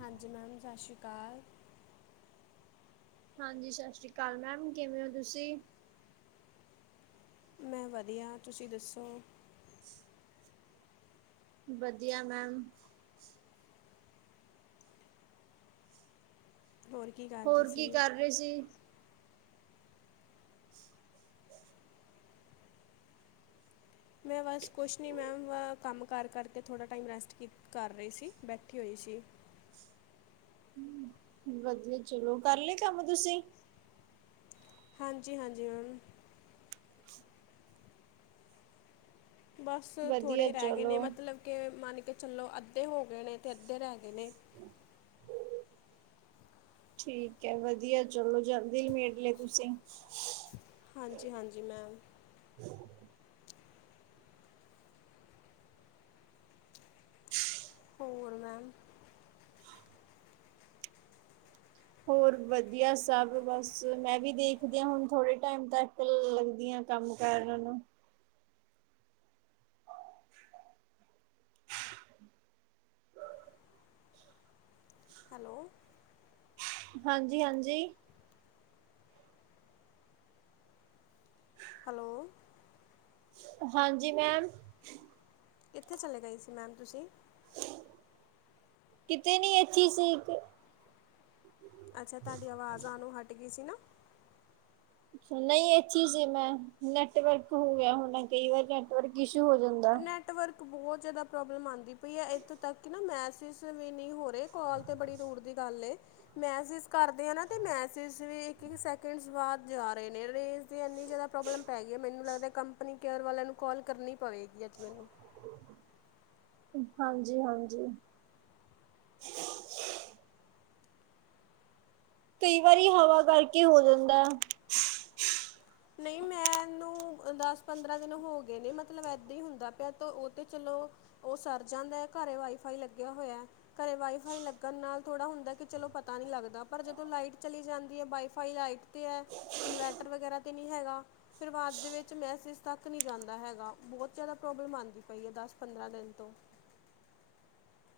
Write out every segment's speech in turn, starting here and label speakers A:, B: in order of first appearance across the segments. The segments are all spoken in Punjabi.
A: ਹਾਂਜੀ, ਮੈਮ ਸਤਿ ਸ਼੍ਰੀ ਅਕਾਲ।
B: ਹਾਂਜੀ, ਸਤਿ ਸ਼੍ਰੀ ਅਕਾਲ ਮੈਮ ਕਿਵੇਂ ਹੋ ਤੁਸੀਂ?
A: ਮੈਂ ਵਧੀਆ, ਤੁਸੀਂ ਦੱਸੋ?
B: ਵਧੀਆ ਮੈਮ।
A: ਹੋਰ ਕੀ ਕਰ
B: ਹੋਰ ਕੀ ਕਰ ਰਹੇ ਸੀ?
A: ਮੈਂ ਬਸ ਕੁਝ ਨਹੀਂ ਮੈਮ ਕੰਮ ਕਰ-ਕਰਕੇ ਥੋੜ੍ਹਾ ਟਾਈਮ ਰੈਸਟ ਕੀ ਕਰ ਰਹੀ ਸੀ ਬੈਠੀ ਹੋਈ ਸੀ।
B: ਵਧੀਆ ਚਲੋ ਕਰ ਲਏ ਕੰਮ ਤੁਸੀਂ?
A: ਹਾਂਜੀ-ਹਾਂਜੀ ਮੈਮ। ਬਸ
B: ਵਧੀਆ
A: ਥੋੜ੍ਹੇ ਰੈ ਗਏ
B: ਚਲੋ
A: ਨੇ ਮਤਲਬ ਕਿ ਮੰਨ ਕੇ ਚਲੋ ਅੱਧੇ ਹੋ ਗਏ ਨੇ ਅਤੇ ਅੱਧੇ ਰੈ ਗਏ ਨੇ।
B: ਠੀਕ ਐ ਵਧੀਆ ਚਲੋ ਜੀ ਆਂਦੇ ਈ ਮੇਟ ਲੇ ਤੁਸੀਂ
A: ਹਾਂਜੀ-ਹਾਂਜੀ ਮੈਮ ਹੋਰ ਮੈਮ
B: ਹੋਰ ਵਧੀਆ ਸਭ ਬਸ ਮੈਂ ਵੀ ਦੇਖਦੀ ਹੁਣ ਥੋੜੇ ਟਾਈਮ ਤੱਕ ਲੱਗਦੀ ਆਂ। ਕੰਮ ਕਰਨ ਨੂੰ
A: ਹੈਲੋ
B: ਹਾਂਜੀ-ਹਾਂਜੀ
A: ਹੈਲੋ
B: ਹਾਂਜੀ ਮੈਮ
A: ਕਿੱਥੇ ਚਲੇ ਗਏ ਸੀ ਮੈਮ ਤੁਸੀਂ
B: ਕਿਤੇ ਨੀ ਐਥੇ ਸੀ।
A: ਅੱਛਾ ਤੁਹਾਡੀ ਆਵਾਜ਼ ਆਨ ਨੂੰ ਹਟ ਗਈ ਸੀ ਨਾ।
B: ਨਈ ਇਥੇ ਸੀ ਮੈਂ ਨੈਟਵਰਕ ਹੋ ਗਿਆ ਹੋਣਾ ਕਈ ਵਾਰ ਨੈ ਵਰਕ ਇਸ਼ੂ ਹੋ ਜਾਂਦਾ।
A: ਨੈੱਟਵਰਕ ਬੋਤ ਜਾਦਾ ਪ੍ਰੋਬਲਮ ਆਂਦੀ ਪਈ ਹੈ ਇੱਥੋਂ ਤੱਕ ਨਾ ਮੈਸਜ ਵੀ ਨਈ ਹੋ ਰਏ। ਕਾਲ ਤੇ ਬੜੀ ਦੂਰ ਦੀ ਗੱਲ ਏ। ਮੈਸਜ ਕਰਦੇ ਆ ਨਾ ਤੇ ਮੈਸੇਜ ਵੀ ਇੱਕ-ਇਕ ਸੈਕਿੰਡਸ ਬਾਦ ਜਾ ਰਏ ਨੇ ਰੇਂ ਤੇ ਇੰਨੀ ਜਾਦਾ ਪ੍ਰੋਬਲਮ ਪੈ ਗਈ ਏ ਮੈਨੂੰ ਲੱਗਦਾ ਕੰਪਨੀ ਕੇਅਰ ਵਾਲਿਆਂ ਨੂੰ ਕਾਲ ਕਰਨੀ ਪਵੇਗੀ ਅੱਜ ਮੈਨੂੰ
B: ਹਾਂਜੀ-ਹਾਂਜੀ ਕਈ ਵਾਰੀ ਹਵਾ ਕਰਕੇ ਹੋ ਜਾਂਦਾ ਐ।
A: ਨਈ ਮੈਂ ਇਹਨੂੰ ਦਸ ਪੰਦਰਾਂ ਦਿਨ ਹੋ ਗਏ ਨੇ ਮਤਲਬ ਏਦਾਂ ਹੀ ਹੁੰਦਾ ਪਿਆ ਤਾਂ ਓ ਤੇ ਚਲੋ। ਓ ਸਰ ਜਾਂਦਾ ਏ ਘਰੇ ਵਾਈਫਾਈ ਲੱਗਿਆ ਹੋਇਆ। ਘਰੇ ਵਾਈਫਾਈ ਲੱਗਣ ਨਾਲ ਥੋੜ੍ਹਾ ਹੁੰਦਾ ਕਿ ਚਲੋ ਪਤਾ ਨਈ ਲੱਗਦਾ ਪਰ ਜਦੋਂ ਲਾਈਟ ਚਲੀ ਜਾਂਦੀ ਏ ਵਾਈਫਾਈ ਲਾਈਟ ਏ ਇਨਵਰਟਰ ਵਗੈਰਾ ਤੇ ਨਈ ਹੈਗਾ। ਫੇਰ ਬਾਦ ਦੇ ਵਿੱਚ ਮੈਸੇਜ ਤੱਕ ਨਈ ਜਾਂਦਾ ਹੈਗਾ ਬੋਤ ਜਾਦਾ ਪ੍ਰੋਬਲਮ ਆਂਦੀ ਪਈ ਹੈ ਦਸ ਪੰਦਰਾਂ ਦਿਨ ਤੋਂ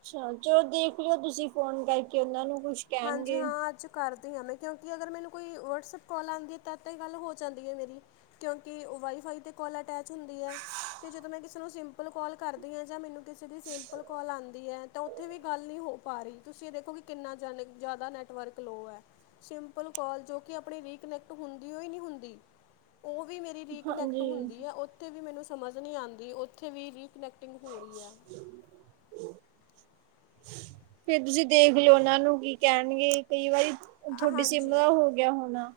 B: ਅੱਛਾ ਚਲੋ ਦੇਖ ਲਿਓ ਤੁਸੀਂ ਫੋਨ ਕਰਕੇ ਉਹਨਾਂ ਨੂੰ ਕੁਛ
A: ਹਾਂਜੀ
B: ਕਹਿਣਗੇ
A: ਹਾਂ ਅੱਜ ਕਰਦੀ ਹਾਂ ਮੈਂ ਕਿਉਂਕਿ ਅਗਰ ਮੈਨੂੰ ਕੋਈ ਵਟਸਐਪ ਕਾਲ ਆਂਦੀ ਤਦ ਤੇ ਗੱਲ ਹੋ ਜਾਂਦੀ ਏ ਮੇਰੀ ਕਿਉਂਕਿ ਵਾਈਫਾਈ ਤੇ ਕੋਲ ਅਟੈਚ ਹੁੰਦੀ ਐ। ਤੇ ਜਦੋਂ ਮੈਂ ਕਿਸੇ ਨੂੰ ਸਿੰਪਲ ਕੋਲ ਕਰਦੀ ਹਾਂ ਜਾਂ ਮੈਨੂੰ ਕਿਸੇ ਦੀ ਸਿੰਪਲ ਕੋਲ ਆਂਦੀ ਐ। ਤਾਂ ਉੱਥੇ ਵੀ ਗੱਲ ਨੀ ਹੋ ਪਾ ਰਈ ਤੁਸੀਂ ਇਹ ਦੇਖੋ ਕਿ ਕਿੰਨਾ ਜਾਦਾ ਨੈਟਵਰਕ ਲੋ ਐ। ਸਿੰਪਲ ਕਾਲ ਜੋ ਕਿ ਆਪਣੀ ਰੀਕਨੈਕਟ ਹੁੰਦੀ ਹੋਈ ਨਈ ਹੁੰਦੀ ਓ ਵੀ ਮੇਰੀ ਰੀਕਨੈਕਟ
B: ਹਾਂਜੀ
A: ਹੁੰਦੀ ਆ ਉੱਥੇ ਵੀ ਮੈਨੂੰ ਸਮਝ ਨਈ ਆਂਦੀ ਉੱਥੇ ਵੀ ਰੀਕਨੈਕਟਿੰਗ ਹੋ ਰਈ ਐ।।।
B: ਫੇਰ ਤੁਸੀਂ ਦੇਖ ਲਓ ਉਹਨਾਂ ਨੂੰ ਕੀ ਕੈਣਗੇ ਕਈ ਵਾਰੀ ਤੁਹਾਡੀ ਸਿੰਮ
A: ਹਾਂਜੀ
B: ਦਾ ਹੋ ਗਿਆ ਹੋਣਾ।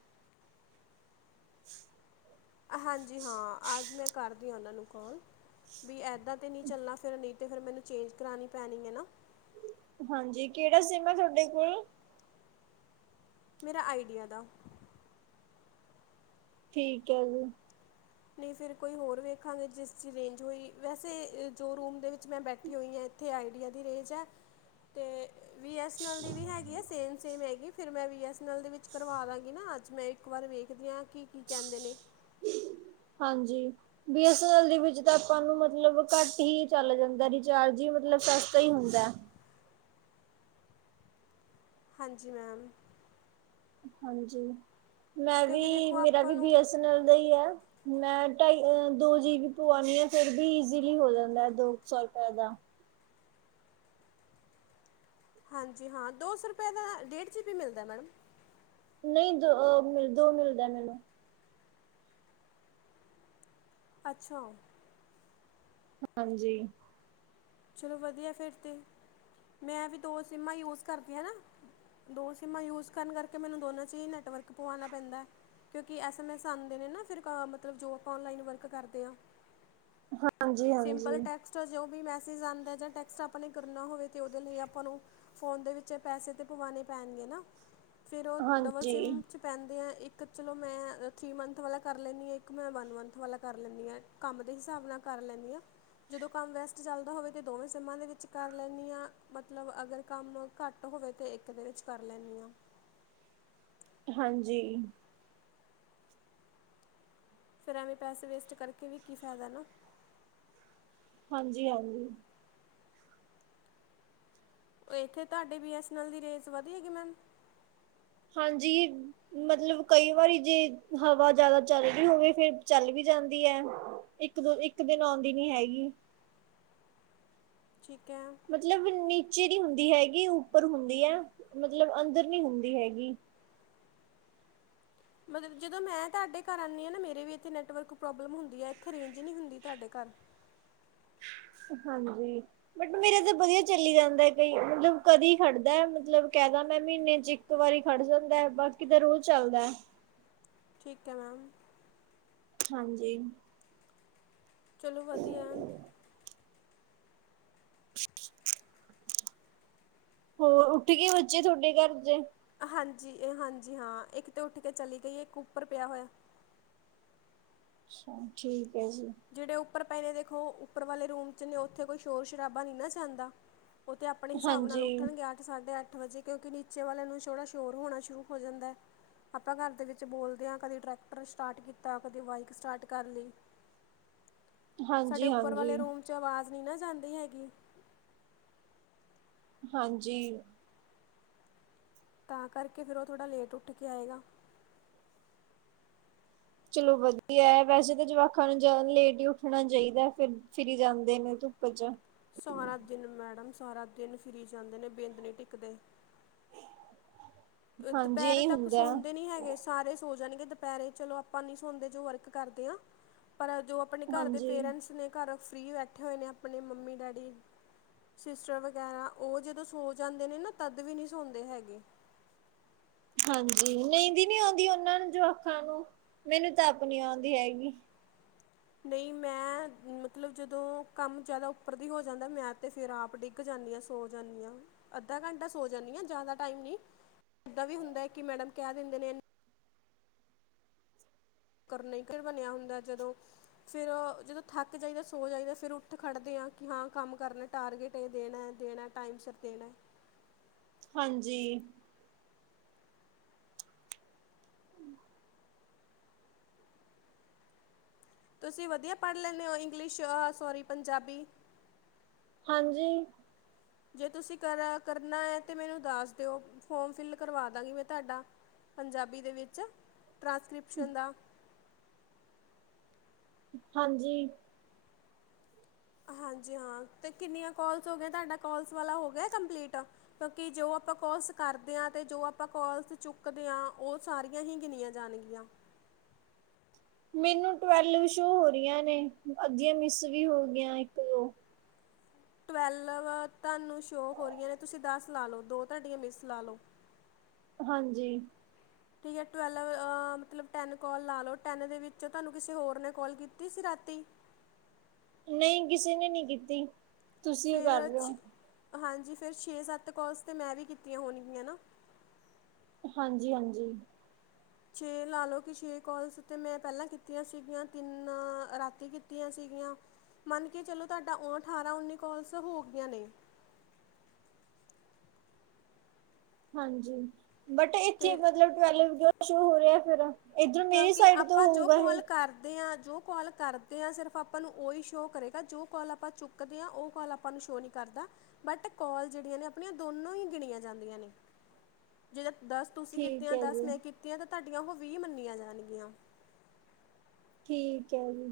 A: ਹਾਂਜੀ ਹਾਂ ਅੱਜ ਮੈਂ ਕਰਦੀ ਉਹਨਾਂ ਨੂੰ ਕੌਲ ਵੀ ਇੱਦਾਂ ਤਾਂ ਨਈ ਚੱਲਣਾ ਫਿਰ ਨਈ ਤਾ ਫਿਰ ਮੈਨੂੰ ਚੇਂਜ ਕਰਾਂਣੀ ਪੈਣੀ ਨਾ।
B: ਹਾਂਜੀ ਕੇੜਾ ਸਿੰਮ ਆ ਤੁਹਾਡੇ ਕੋਲ
A: ਮੇਰਾ ਆਈਡੀਆ ਦਾ।
B: ਠੀਕ ਹੈ ਜੀ।
A: ਨਈ ਫਿਰ ਕੋਈ ਹੋਰ ਵੇਖਾਂਗੇ ਜਿਸ ਦੀ ਰੇਂਜ ਹੋਈ ਵੈਸੇ ਜੋ ਰੂਮ ਦੇ ਵਿੱਚ ਮੈਂ ਬੈਠੀ ਹੋਈ ਆਂ। ਇੱਥੇ ਆਈਡੀਆ ਦੀ ਰੇਜ ਹੈ ਤੇ ਬੀ ਐੱਸ ਅਨ ਅਲ ਦੀ ਵੀ ਹੈਗੀ ਹੈ ਸੇਮ। ਸੇਮ ਹੈਗੀ ਫਿਰ ਮੈਂ ਬੀ ਐਸ ਐਨ ਐਲ ਦੇ ਵਿੱਚ ਕਰਵਾ ਦਾਂਗੀ ਨਾ, ਅੱਜ ਮੈਂ ਇੱਕ ਵਾਰ ਵੇਖਦੀ ਹਾਂ ਕੀ-ਕੀ ਕਹਿੰਦੇ ਨੇ।
B: ਹਾਂਜੀ। ਬੀ ਐਸ ਅਨ ਅਲ ਦੇ ਵਿੱਚ ਆਪਾਂ ਨੂੰ ਮਤਲਬ ਘੱਟ ਹੀ ਚੱਲ ਜਾਂਦਾ ਰਿਚਾਰਜ ਹੀ ਮਤਲਬ ਸਸਤਾ ਹੀ ਹੁੰਦਾ।
A: ਹਾਂਜੀ ਮੈਮ।
B: ਹਾਂਜੀ ਮੈਂ
A: ਕਿਉਂਕਿ
B: ਵੀ,
A: ਦੇਖੋ
B: ਮੇਰਾ
A: ਆਪਾਂ
B: ਵੀ ਬੀ
A: ਨੂੰ
B: ਐਸ ਐਨ ਐਲ ਦਾ ਹੀ ਹੈ। ਮੈਂ ਢਾਈ, ਦੋ ਜੀਬੀ ਪੂਆਨੀ ਆ ਫਿਰ ਵੀ ਈਸਿਲੀ ਹੋ ਜਾਂਦਾ ਦੋ ਸੌ ਰੁਪਏ ਦਾ।
A: ਹਾਂਜੀ ਹਾਂ ਦੋ ਸੌ ਰੁਪਏ ਦਾ ਡੇਢ ਜੀ ਬੀ ਮਿਲਦਾ ਮੈਡਮ।
B: ਨਈ ਦੋ ਅ ਦੋ ਮਿਲਦਾ ਮੈਨੂੰ।
A: ਅੱਛਾ।
B: ਹਾਂਜੀ।
A: ਚਲੋ ਵਧੀਆ ਫਿਰ ਤੇ, ਮੈਂ ਵੀ ਦੋ ਸਿੰਮਾਂ ਯੂਜ ਕਰਦੀ ਹਾਂ ਨਾ। ਦੋ ਸਿੰਮਾਂ ਯੂਜ ਕਰਨ ਕਰਕੇ ਮੈਨੂੰ ਦੋਨਾਂ ਚ ਹੀ ਨੈੱਟਵਰਕ ਪਵਾਉਣਾ ਪੈਂਦਾ। ਕਿਉਂਕਿ ਐਸ ਐਮ ਐਸ ਆਦੇ ਨੇ ਨਾ ਫਿਰ ਕਾ ਮਤਲਬ ਜੌਬ ਆਨਲਾਈਨ ਵਰਕ ਕਰਦੇਆਂ।
B: ਹਾਂਜੀ
A: ਸਿੰਪਲ
B: ਹਾਂਜੀ।
A: ਟੈਕਸਟ ਜੋ ਵੀ ਮੈਸ ਸਜ ਆਦਾ ਯਾ ਟੈਕਸਟ ਆਪਾਂ ਕਰਨਾ ਹੋਵੇ ਤੇ ਉਹਦੇ ਲਈ ਆਪਾਂ ਨੂੰ ਫੋਨ ਦੇ ਵਿੱਚ ਪੈਸੇ ਤੇ ਪਵਾਣੇ ਪੈਣਗੇ ਨਾ ਫੇਰ ਉਹ ਡਬਲ ਸਿਮ
B: ਹਾਂਜੀ
A: ਚ ਪੈਂਦੇ ਐ ਇੱਕ ਚਲੋ ਮੈਂ ਥ੍ਰਰੀ ਮੰਥ ਵਾਲਾ ਕਰ ਲੈਨੀ ਆ ਇੱਕ ਮੈਂ ਵਨ ਮੰਥ ਵਾਲਾ ਕਰ ਲੈਨੀ ਆ। ਕੰਮ ਦੇ ਹਿਸਾਬ ਨਾਲ ਕਰ ਲੈਨੀ ਆ ਜਦੋਂ ਕੰਮ ਵੈਸ ਚੱਲਦਾ ਹੋਵੇ ਤੇ ਦੋਵੇਂ ਸਮਾਂ ਦੇ ਵਿੱਚ ਕਰ ਲੈਨੀ ਆ ਮਤਲਬ ਅਗਰ ਕੰਮ ਘੱਟ ਟ ਹੋਵੇ ਤੇ ਏਕ ਦੇ ਵਿੱਚ ਕਰ ਲੈਨੀ ਆ।
B: ਹਾਂਜੀ।
A: ਫੇਰ ਐਵੇਂ ਪੈਸੇ ਵੇਸਟ ਕਰਕੇ ਵੀ ਕੀ ਫਾਇਦਾ ਨਾ।
B: ਹਾਂਜੀ-ਹਾਂਜੀ।
A: ਉ ਇੱਥੇ ਤੁਹਾਡੇ ਬੀ ਐਸ ਐਨ ਐਲ ਦੀ ਰੇਜ਼ ਵਧੀ ਹੈਗੀ ਮੈਮ?
B: ਹਾਂਜੀ। ਮਤਲਬ ਕਈ ਵਾਰੀ ਜੇ ਹਵਾ ਜਾਦਾ ਚੱਲਦੀ ਹੋਵੇ ਫੇਰ ਚੱਲ ਵੀ ਜਾਂਦੀ ਐ। ਇੱਕ ਦੋ, ਇੱਕ ਦਿਨ ਓਦੀ ਨੀ ਹੈਗੀ।
A: ਠੀਕ ਹੈ।
B: ਮਤਲਬ ਨੀਚੇ ਦੀ ਹੁੰਦੀ ਹੈਗੀ ਉੱਪਰ ਹੁੰਦੀ ਹੈ ਮਤਲਬ ਅੰਦਰ ਨੀ ਹੁੰਦੀ ਹੈਗੀ।
A: ਮਤਲਬ ਜਦੋਂ ਮੈਂ ਤੁਹਾਡੇ ਘਰ ਆਨੀ ਆ ਨਾ, ਮੇਰੇ ਵੀ ਇੱਥੇ ਨੈਟਵਰਕ ਪ੍ਰੋਬਲ ਹੁੰਦੀ ਆ ਇੱਥੇ ਰੇਂਜ ਨੀ ਹੁੰਦੀ ਤੁਹਾਡੇ ਘਰ।
B: ਹਾਂਜੀ। ਬਟ ਮੇਰਾ ਤਾਂ ਵਧੀਆ ਚੱਲ ਜਾਂਦਾ ਕਈ ਮਤਲਬ ਕਦੇ ਖੜਦਾ ਮਤਲਬ ਕਹਿਦਾ ਮੈਂ ਮਹੀਨੇ ਚ ਇਕ ਵਾਰੀ ਖੜ ਜਾਂਦਾ ਬਾਕੀ ਤਾਂ ਰੋਜ਼ ਚੱਲਦਾ।
A: ਠੀਕ ਹੈ ਮੈਮ।
B: ਹਾਂਜੀ।
A: ਚਲੋ ਵਧੀਆ ਐ।
B: ਹੋਰ ਉੱਠ ਕੇ ਬੱਚੇ ਤੁਹਡੇ ਘਰ ਦੇ?
A: ਹਾਂਜੀ-ਹਾਂਜੀ ਹਾਂ ਇੱਕ ਤੇ ਉੱਠ ਕੇ ਚਲੀ ਗਈ ਏ, ਇੱਕ ਉੱਪਰ ਪਿਆ ਹੋਇਆ।
B: ਅੱਛਾ ਠੀਕ ਹੈ ਜੀ।
A: ਜੇੜੇ ਉੱਪਰ ਪਏ ਦੇਖੋ ਉੱਪਰ ਵਾਲੇ ਰੂਮ ਚ ਨੇ ਉੱਥੇ ਕੋਈ ਸ਼ੋਰ ਸ਼ਰਾਬਾ ਨੀ ਨਾ ਜਾਂਦਾ। ਉਹ ਤੇ ਆਪਣੇ ਹਿਸਾਬ ਨਾਲ
B: ਹਾਂਜੀ।
A: ਉੱਠਣ ਗੇ ਆ ਸਾਢੇ ਅੱਠ ਵਜੇ ਕਿਉਂਕਿ ਨੀਚੇ ਵਾਲੇ ਨੂੰ ਛੋੜਾ ਸ਼ੋਰ ਹੋਣਾ ਸ਼ੁਰੂ ਹੋ ਜਾਂਦਾ। ਆਪਾਂ ਘਰ ਦੇ ਵਿੱਚ ਬੋਲਦੇ ਹਾਂ ਕਦੇ ਟਰੈਕਟਰ ਸਟਾਰਟ ਕੀਤਾ ਕਦੇ ਬਾਈਕ ਸਟਾਰਟ ਕਰ ਲੀ। ਸਾਡੇ
B: ਹਾਂਜੀ
A: ਉੱਪਰ
B: ਹਾਂਜੀ
A: ਵਾਲੇ ਰੂਮ ਚ ਆਵਾਜ਼ ਨੀ ਨਾ ਜਾਂਦੀ ਹੈਗੀ।
B: ਹਾਂਜੀ।
A: ਤਾਂ ਕਰਕੇ ਫਿਰ ਉਹ ਥੋੜ੍ਹਾ ਲੇਟ ਉੱਠ ਕੇ ਆਏਗਾ।
B: ਚਲੋ ਵਧੀਆ ਐ, ਵੈਸੇ ਤਾਂ ਜਵਾਕਾਂ ਨੂੰ ਜਾ ਲੇਟ ਹੀ ਉੱਠਣਾ ਚਾਹੀਦਾ ਫਿਰ ਫਿਰੀ ਜਾਂਦੇ ਨੇ ਧੁੱਪ ਚ।
A: ਸਾਰਾ ਦਿਨ ਮੈਡਮ, ਸਾਰਾ ਦਿਨ ਫਿਰੀ ਜਾਂਦੇ ਨੇ ਬਿੰਦ ਨਹੀਂ ਟਿੱਕਦੇ। ਏ
B: ਹਾਂਜੀ
A: ਦੁਪਹਿਰੇ
B: ਇਹੀ
A: ਤੱਕ
B: ਹੁੰਦਾ
A: ਸੌਦੇ ਨੀ ਹੈਗੇ ਸ ਸਾਰੇ ਸੋ ਜਾਣਗੇ ਦੁਪਹਿਰੇ ਚਲੋ ਆਪਾਂ ਨੀ ਸੋਦੇ ਜੇ ਵਰਕ ਕਰਦੇ ਆ, ਪਰ ਜੋ ਆਪਣੇ ਘਰ ਦੇ
B: ਹਾਂਜੀ।
A: ਪੇਰੈਂਟਸ ਨੇ ਘਰ ਫਰੀ ਬੈਠੇ ਹੋਏ ਨੇ ਆਪਣੇ ਮੰਮੀ ਡੈਡੀ। ਸਿਸਟਰ ਵਗੈਰਾ ਉਹ ਜਦੋਂ ਸੋ ਜਾਂਦੇ ਨੇ ਨਾ ਤਦ ਵੀ ਨੀ ਸੌਂਦੇ ਹੈਗੇ।
B: ਹਾਂਜੀ ਨਦੀ ਨੀ ਆਉਂਦੀ ਉਹਨਾਂ ਨੂੰ ਜਵਾਕਾ ਨੂੰ ਮੈਨੂੰ ਤਾਂ ਆਪਣੀ ਆਉਂਦੀ ਹੈਗੀ।
A: ਨੀ ਮੈਂ ਮਤਲਬ ਜਦੋਂ ਕੰਮ ਜ਼ਿਆਦਾ ਉੱਪਰ ਦੀ ਹੋ ਜਾਂਦਾ ਮੈਂ ਤਾਂ ਫਿਰ ਆਪ ਡਿਗ -ਗ ਜਾਂਦੀ ਆ, ਸੌ ਜਾਂਦੀ ਆ, ਅੱਧਾ ਘੰਟਾ ਸੌ ਜਾਂਦੀ ਆ ਜਿਆਦਾ ਟਾਈਮ ਨੀ। ਇੱਦਾਂ ਵੀ ਹੁੰਦਾ ਹੈ ਕਿ ਮੈਡਮ ਕਹਿ ਦਿੰਦੇ ਨੇ ਏਹਨੂੰ ਕਰਨੇ ਕਰ ਬਣਿਆ ਹੁੰਦਾ ਜਦੋਂ ਫੇਰ ਜਦੋਂ ਥੱਕ ਜਾਈਦਾ ਸੌ ਜਾਈਦਾ ਫੇਰ ਉੱਠ ਖੜ੍ਹਦੇ ਹਾਂ ਕਿ ਹਾਂ ਕੰਮ ਕਰਨਾ। ਟਾਰਗੇਟ ਇਹ ਦੇਣਾ-ਦੇਣਾ ਟਾਈਮ ਸਿਰ ਦੇਣਾ।
B: ਹਾਂਜੀ।
A: ਤੁਸੀਂ ਵਧੀਆ ਪੜ੍ਹ ਲੈਂਦੇ ਹੋ ਇੰਗਲਿਸ਼ ਐ ਸੋਰੀ ਪੰਜਾਬੀ?
B: ਹਾਂਜੀ।
A: ਜੇ ਤੁਸੀਂ ਕਾਰਾ ਕਰਨਾ ਐ, ਤਾਂ ਮੈਨੂੰ ਦੱਸ ਦਿਓ ਫੋਰਮ ਫਿਲ ਕਰਵਾ ਦਾਂਗੀ ਮੈਂ ਤੁਹਾਡਾ। ਪੰਜਾਬੀ ਦੇ ਵਿੱਚ ਟ੍ਰਾਂਸਕ੍ਰਿਪਸ਼ਨ ਦਾ
B: ਹਾਂਜੀ।
A: ਹਾਂਜੀ ਹਾਂ, ਤੇ ਕਿੰਨੀਆਂ ਕੋਲਸ ਹੋ ਗਏ ਤੁਹਾਡਾ ਕੋਲਸ ਵਾਲਾ ਹੋ ਗਿਆ ਕੰਪਲੀਟ। ਕਿਉਂਕਿ ਜੋ ਆਪਾਂ ਕੋਲਸ ਕਰਦੇ ਆ, ਤੇ ਜੋ ਆਪਾਂ ਕੋਲਸ ਚੁੱਕਦੇ ਆ, ਉਹ ਸਾਰੀਆਂ ਹੀ ਗਿਣੀਆਂ ਜਾਣਗੀਆਂ।
B: ਮੈਨੂੰ ਟਵੈਲਵ ਸ਼ੋਅ ਹੋ ਰਹੀਆਂ ਨੇ ਅੱਧੀਆਂ ਮਿਸ ਵੀ ਹੋ ਗਈਆਂ ਇੱਕ-ਦੋ।
A: ਟਵੈਲਵ ਤੁਹਾਨੂੰ ਸ਼ੋਅ ਹੋ ਰਹੀਆਂ ਨੇ ਤੁਸੀਂ ਦਸ ਲਾ ਲਓ ਦੋ ਤੁਹਾਡੀਆਂ ਮਿਸ ਲਾ ਲਓ। [inaudible]
B: ਹਾਂਜੀ।
A: [inaudible] ਠੀਕ ਹੈ ਟਵੈਲਵ ਮਤਲਬ ਟੈਨ ਕੋਲ ਲਾ ਲਓ ਟੈਨ ਦੇ ਵਿੱਚ ਤੁਹਾਨੂੰ ਕਿਸੇ ਹੋਰ ਨੇ ਕੋਲ ਕੀਤੀ ਸੀ ਰਾਤੀ?
B: ਨਈ ਕਿਸੇ ਨੇ ਨੀ ਕੀਤੀ। ਤੁਸੀਂ ਉਹ ਕਰ
A: ਫੇਰ
B: ਰਹੇ
A: ਛੇ
B: ਹੋ
A: ਹਾਂਜੀ ਫਿਰ ਛੇ-ਸੱਤ ਕੋਲਸ ਤਾਂ ਮੈਂ ਵੀ ਕੀਤੀਆਂ ਹੋਣਗੀਆਂ ਨਾ।
B: ਹਾਂਜੀ ਹਾਂਜੀ।
A: ਛੇ ਲਾ ਲਓ ਪਿਛਲੀਆਂ ਕੋਲਸ ਤਿੰਨ ਮੈਂ ਪਹਿਲਾਂ ਕੀਤੀਆਂ ਸੀਗੀਆਂ ਤਿੰਨ ਰਾਤੀ ਕੀਤੀਆਂ ਸੀਗੀਆਂ। ਮੰਨ ਕੇ ਚਲੋ ਤੁਹਾਡਾ ਓ ਅਠਾਰਾਂ- ਉੱਨੀ ਕੋਲਸ ਹੋ ਗਈਆਂ ਨੇ।
B: ਹਾਂਜੀ ਬਟ ਇੱਥੇ
A: ਤੇ
B: ਮਤਲਬ ਟਵੈਲਵ ਕਿਉ ਸੋ ਹੋ ਰਿਹਾ ਫੇਰ? ਇੱਧਰ ਮੇਰੀ ਸਾਈਡ ਤੋਂ ਹੋਊਗਾ ਇਹ?
A: ਦੇ ਆ ਜੋ ਕਾਲ ਕਰਦੇ ਹਾਂ ਸਿਰਫ ਆਪਾਂ ਨੂੰ ਉਹੀ ਸ਼ੋਅ ਕਰੇਗਾ ਜੋ ਕਾਲ ਆਪਾਂ ਚੁੱਕਦੇ ਆ ਉਹ ਕਾਲ ਆਪਾਂ ਨੂੰ ਸ਼ੋ ਨੀ ਕਰਦਾ, ਬਟ ਕੋਲ ਜਿਹੜੀਆਂ ਨੇ ਆਪਣੀਆਂ ਦੋਨੋਂ ਹੀ ਗਿਣੀਆਂ ਜਾਂਦੀਆਂ ਨੇ। ਜਿਦਾ ਦਸ ਤੁਸੀਂ
B: ਠੀਕ
A: ਕੀਤੀਆਂ
B: ਹੈ
A: ਦਸ
B: ਜੀ,
A: ਮੈਂ ਕੀਤੀਆਂ ਤਾਂ ਤੁਹਾਡੀਆਂ ਉਹ ਵੀਹ ਮੰਨੀਆਂ ਜਾਣਗੀਆਂ।
B: ਠੀਕ ਹੈ ਜੀ।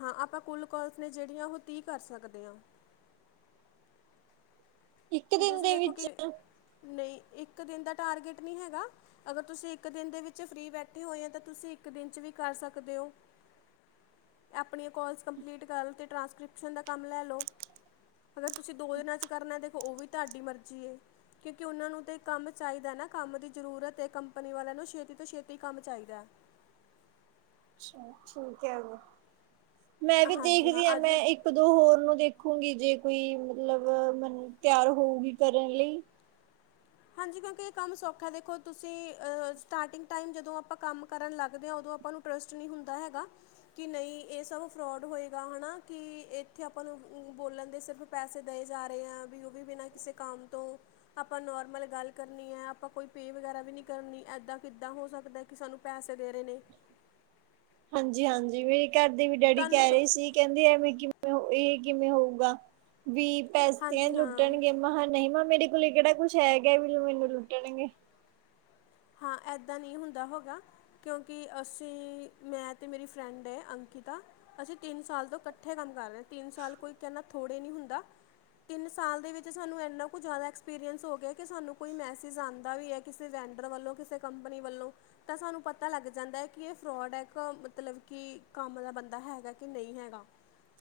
A: ਹਾਂ ਆਪਾਂ ਕੁਲ ਕੋਲਸ ਨੇ ਜਿਹੜੀਆਂ ਉਹ ਤੀਹ ਕਰ ਸਕਦੇ ਆ।
B: ਇੱਕ
A: ਹੁਣ
B: ਦਿਨ
A: ਤੁਸੀਂ
B: ਦੇ
A: ਦੇਖੋ
B: ਵਿੱਚ
A: ਕਿ, ਨਹੀਂ ਇੱਕ ਦਿਨ ਦਾ ਟਾਰਗੇਟ ਨਹੀਂ ਹੈਗਾ। ਅਗਰ ਤੁਸੀਂ ਇੱਕ ਦਿਨ ਦੇ ਵਿੱਚ ਫ੍ਰਰੀ ਬੈਠੇ ਹੋਏ ਆ ਤਾਂ ਤੁਸੀਂ ਇੱਕ ਦਿਨ ਚ ਵੀ ਕਰ ਸਕਦੇ ਓ। ਆਪਣੀਆਂ ਕੋਲਸ ਕੰਪਲੀਟ ਕਰੋ ਤੇ ਟਰਾਂਸਕ੍ਰਿਪਸ਼ਨ ਦਾ ਕੰਮ ਲੈ ਲਓ। ਅਗਰ ਤੁਸੀਂ ਦੋ ਦਿਨਾਂ ਚ ਕਰਨੈ, ਦੇਖੋ ਓ ਵੀ ਤਾਡੀ ਮਰਜੀ ਏ। ਕਿਓਕਿ, ਓੱਨਾਂ ਨੂੰ ਤੇ ਕਾੰਮ ਚਾਈਦੈ ਨਾ, ਕਾੰਮ ਦੀ ਜਰੂਰਤ ਏ ਕੰਪਨੀ ਵਾਲੇਆਂ ਨੂੰ, ਛੇਤੀ ਤੋਂ ਛੇਤੀ ਕੰਮ ਚਾਈਦੈ।
B: ਅੱਛਾ ਠੀਕ ਹੈ, ਮੈਂ ਵੀ
A: ਹਾਂਜੀ ਹਾਂ
B: ਦੇਖਦੀ ਆਂ ਮੈਂ
A: ਅੱਜ
B: ਇੱਕ ਦੋਂ ਹੋਰ ਨੂੰ ਦੇਖੂਂਗੀ, ਜੇ ਕੋਈ ਮਤਲਬ ਮਨੂੰ ਤੇਆਰ ਹੋਊਗੀ ਕਰਨ ਲਈ।
A: ਹਾਂਜੀ, ਕਿਓੱਕਿ ਏ ਕੰਮ ਸੌਖਾ ਹੈ, ਦੇਖੋ ਤੁਸੀਂ ਸਟਾਰਟਿੰਗ ਟਾਈਮ ਜਦੋਂ ਅਪਾਂ ਕਾੰਮ ਕਰਨ ਲੱਗਦੇ ਆ ਓਦੋਂ ਅਪਾਂ ਨੂੰ ਟ੍ਰਸਟ ਨੀ ਹੁੰਦਾ ਹੈਗਾ ਕਿ, ਨਈ ਏ ਸਭ ਫਰੋਡ ਹੋਏਗਾ ਹਣਾ, ਕਿ ਏੱਥੇ ਅਪਾਂ ਨੂੰ ਬੋਲਣ ਦੇ ਸਿਰਫ ਪੈਸੇ ਦਏ ਜਾ ਰੇ ਏਂ, ਵੀ ਓਵੀ ਬਿਨਾਂ ਕਿਸੇ ਕਾੰਮ ਤੋਂ, ਆਪਾਂ ਨੋਰ ਮਲਬ ਗਾੱਲ ਕਰਨੀ ਏ, ਅਪਾਂ ਕੋਈ ਪੇ ਵਗੈਰਾ ਵੀ ਨੀ ਕਰਨੀ, ਏਦਾਂ ਕਿੱਦਾਂ ਹੋ ਸਕਦਾ ਕਿ, ਸਾਨੂੰ ਪੈਸੇ ਦੇ ਰੇ ਨੇ।
B: ਹਾਂਜੀ, ਹਾਂਜੀ ਮੇਰੇ ਘਰ ਦੇ ਵੀ ਡੈਡੀ
A: ਤੁਹਾਨੂੰ
B: ਕੈ
A: ਤਾਂ-
B: ਰੇ ਸੀ ਕੈੰਦੇ ਐਵੇ ਕਿਵੇਂ, ਏ ਕਿਵੇਂ ਹੋਊਗਾ ਵੀ ਪੈਸੇ ਐ
A: ਹਾਂਜੀ ਹਾਂ
B: ਲੁੱਟਣਗੇ ਮਹਾਂ ਨੀ, ਮਹਾਂ ਮੇਰੇ ਕੋਲ ਕੇੜਾ ਕੁਛ ਹੈਗਾ ਵੀ ਮੈਨੂੰ ਲੁੱਟਣਗੇ।
A: ਹਾਂ, ਏਦਾਂ ਨੀ ਹੁੰਦਾ ਹੋਗਾ। ਕਿਓੱਕਿ ਅਸੀਂ, ਮੈਂ ਤੇ ਮੇਰੀ ਫਰੈਂਡ ਏ ਅੰਕਿਤਾ ਅਸੀਂ ਤਿੰਨ ਸਾਲ ਤੋਂ ਕੱਠੇ ਕੰਮ ਕਰ ਰੇਆਂ, ਤਿੰਨ ਸਾਲ ਕੋਈ ਕੇੰਨਾ ਥੋੜੇ ਨੀ ਹੁੰਦਾ। ਤਿੰਨ ਸਾਲ ਦੇ ਵਿੱਚ ਸਾਨੂੰ ਏੱਨਾ ਕੁ ਜਾਦਾ ਐਕਸਪੀਰੀਅੰਸ ਹੋ ਗੇਆ, ਕਿ ਸਾਨੂੰ ਕੋਈ ਮੈਸੇਜ਼ ਆਂਦਾ ਵੀ ਐ ਕਿਸੇ, ਵੈਂਟ ਵੱਲੋਂ, ਕਿਸੇ ਕੰਪਨੀ ਵੱਲੋਂ ਤਾਂ ਸਾਨੂੰ ਪਤਾ ਲੱਗ ਜਾਂਦਾ ਹੈ, ਕਿ ਏ ਫਰੋਡ ਹੈ ਕ ਮਤਲਬ ਕਿ ਕੰਮ ਦਾ ਬੰਦਾ ਹੈਗਾ ਕੇ ਨਈ ਹੈਗਾ।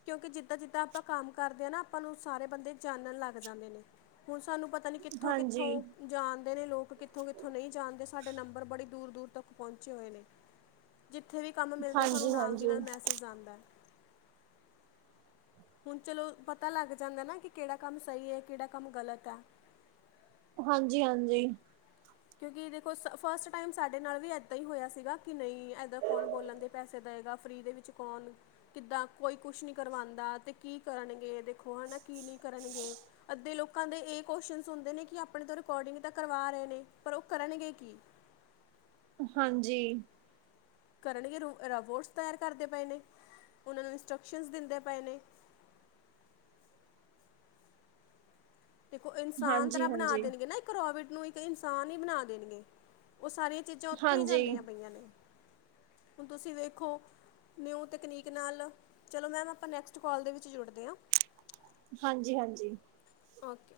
A: ਕਿਓਂਕਿ ਜਿੱਦਾਂ, ਜਿੱਦਾਂ ਆਪਾਂ ਕਾੰਮ ਕਰਦੇ ਆਂ ਨਾ ਆਪਾਂ ਨੂੰ ਸਾਰੇ ਬੰਦੇ ਜਾਨਣ ਲੱਗ ਜਾਂਦੇ ਨੇ। ਹੁਣ ਸਾਨੂੰ ਪਤਾ ਨੀ ਕਿੱਥੋਂ,
B: ਹਾਂਜੀ,
A: ਕਿੱਥੋਂ ਜਾਣਦੇ ਨੇ ਲੋਕ ਕਿੱਥੋਂ, ਕਿੱਥੇ ਕਿਥੋਂ ਨਈ ਜਾਣਦੇ, ਸਾਡੇ ਨੰਬਰ ਬੜੀ ਦੂਰ, ਦੂਰ ਤੱਕ ਪੋੱਚੇ ਹੋਏ ਨੇ। ਜਿੱਥੇ ਵੀ ਕਾੰਮ ਮਿਲਦੈ ਸਾਨੂੰ ਨਾਲ ਦੇ
B: ਹਾਂਜੀ-ਹਾਂਜੀ,
A: ਨਾਲ ਮੈਸੇਜ਼ ਆੰਦੈ। ਹੁਣ ਚਲੋ ਪਤਾ ਲਾੱਗ ਜਾਂਦੈ ਨਾ, ਕਿ ਕੈੜਾ ਕਾੰਮ ਸਈ ਏ, ਕੈੜਾ ਕਾੰਮ ਗਲਤ ਏ।
B: ਹਾਂਜੀ, ਹਾਂਜੀ।
A: ਕਿਉਂਕਿ, ਦੇਖੋ ਸ ਫਸਟ ਟਾਈਮ ਸਾਡੇ ਨਾਲ ਵੀ ਏਦਾਂ ਹੀ ਹੋਇਆ ਸੀਗਾ, ਕਿ ਨਈ ਏਦਾਂ ਕੌਣ ਬੋਲਣ ਦੇ ਪੈਸੇ ਦਏਗਾ, ਫ੍ਰਰੀ ਦੇ ਵਿੱਚ ਕੌਣ ਕਿੱਦਾਂ ਕੋਈ ਕੁਛ ਨੀ ਕਰਵਾੰਦਾ ਤੇ ਕੀ ਕਰਨਗੇ, ਦੇਖੋ ਹਨਾ ਕੀ ਨੀ ਕਰਨਗੇ ਅੱਧੇ ਲੋਕਾਂ ਦੇ ਏ ਕੋਸ਼ਚਨ ਹੁੰਦੇ ਨੇ, ਕਿ ਅਪਣੇ ਤੋਂ ਰਿਕੋਡਿੰਗ ਤਾਂ ਕਰਵਾ ਰੇ ਨੇ, ਪਰ ਓ ਕਰਨਗੇ ਕੀ?
B: ਹਾਂਜੀ
A: ਕਰਨਗੇ ਰ ਰੋਬੋਟਸ ਤਿਆਰ ਕਰਦੇ ਪਏ ਨੇ, ਓਨਾਂ ਨੂੰ ਇੰਸਟਰਕਸ਼ਨ ਦੇੰਦੇ ਪਏ ਨੇ ਦੇਖੋ, ਇਨਸਾਨ ਤਰ੍ਹਾਂ ਬਣਾ
B: ਹਾਂਜੀ-ਹਾਂਜੀ,
A: ਦੇਣਗੇ ਨਾ ਇੱਕ ਰੋਬਿਟ ਨੂੰ, ਇੱਕ ਇਨਸਾਨ ਹੀ ਬਣਾ ਦੇਣਗੇ, ਓ ਸਾਰੇ ਚੀਜਾਂ ਓਥੇ ਹੀ
B: ਹਾਂਜੀ,
A: ਜਾਂਦੀਆਂ ਪਈਆਂ ਨੇ, ਹੁਣ ਤੁਸੀਂ ਵੇਖੋ ਨਿਊ ਤਕਨੀਕ ਨਾਲ, ਚਲੋ ਮੈਮ ਅਪਾਂ ਨੈਕਸਟ ਕੋਲ ਦੇ ਵਿੱਚ ਜੁੜਦੇ ਆਂ।
B: ਹਾਂਜੀ, ਹਾਂਜੀ।
A: ਔਕੇ।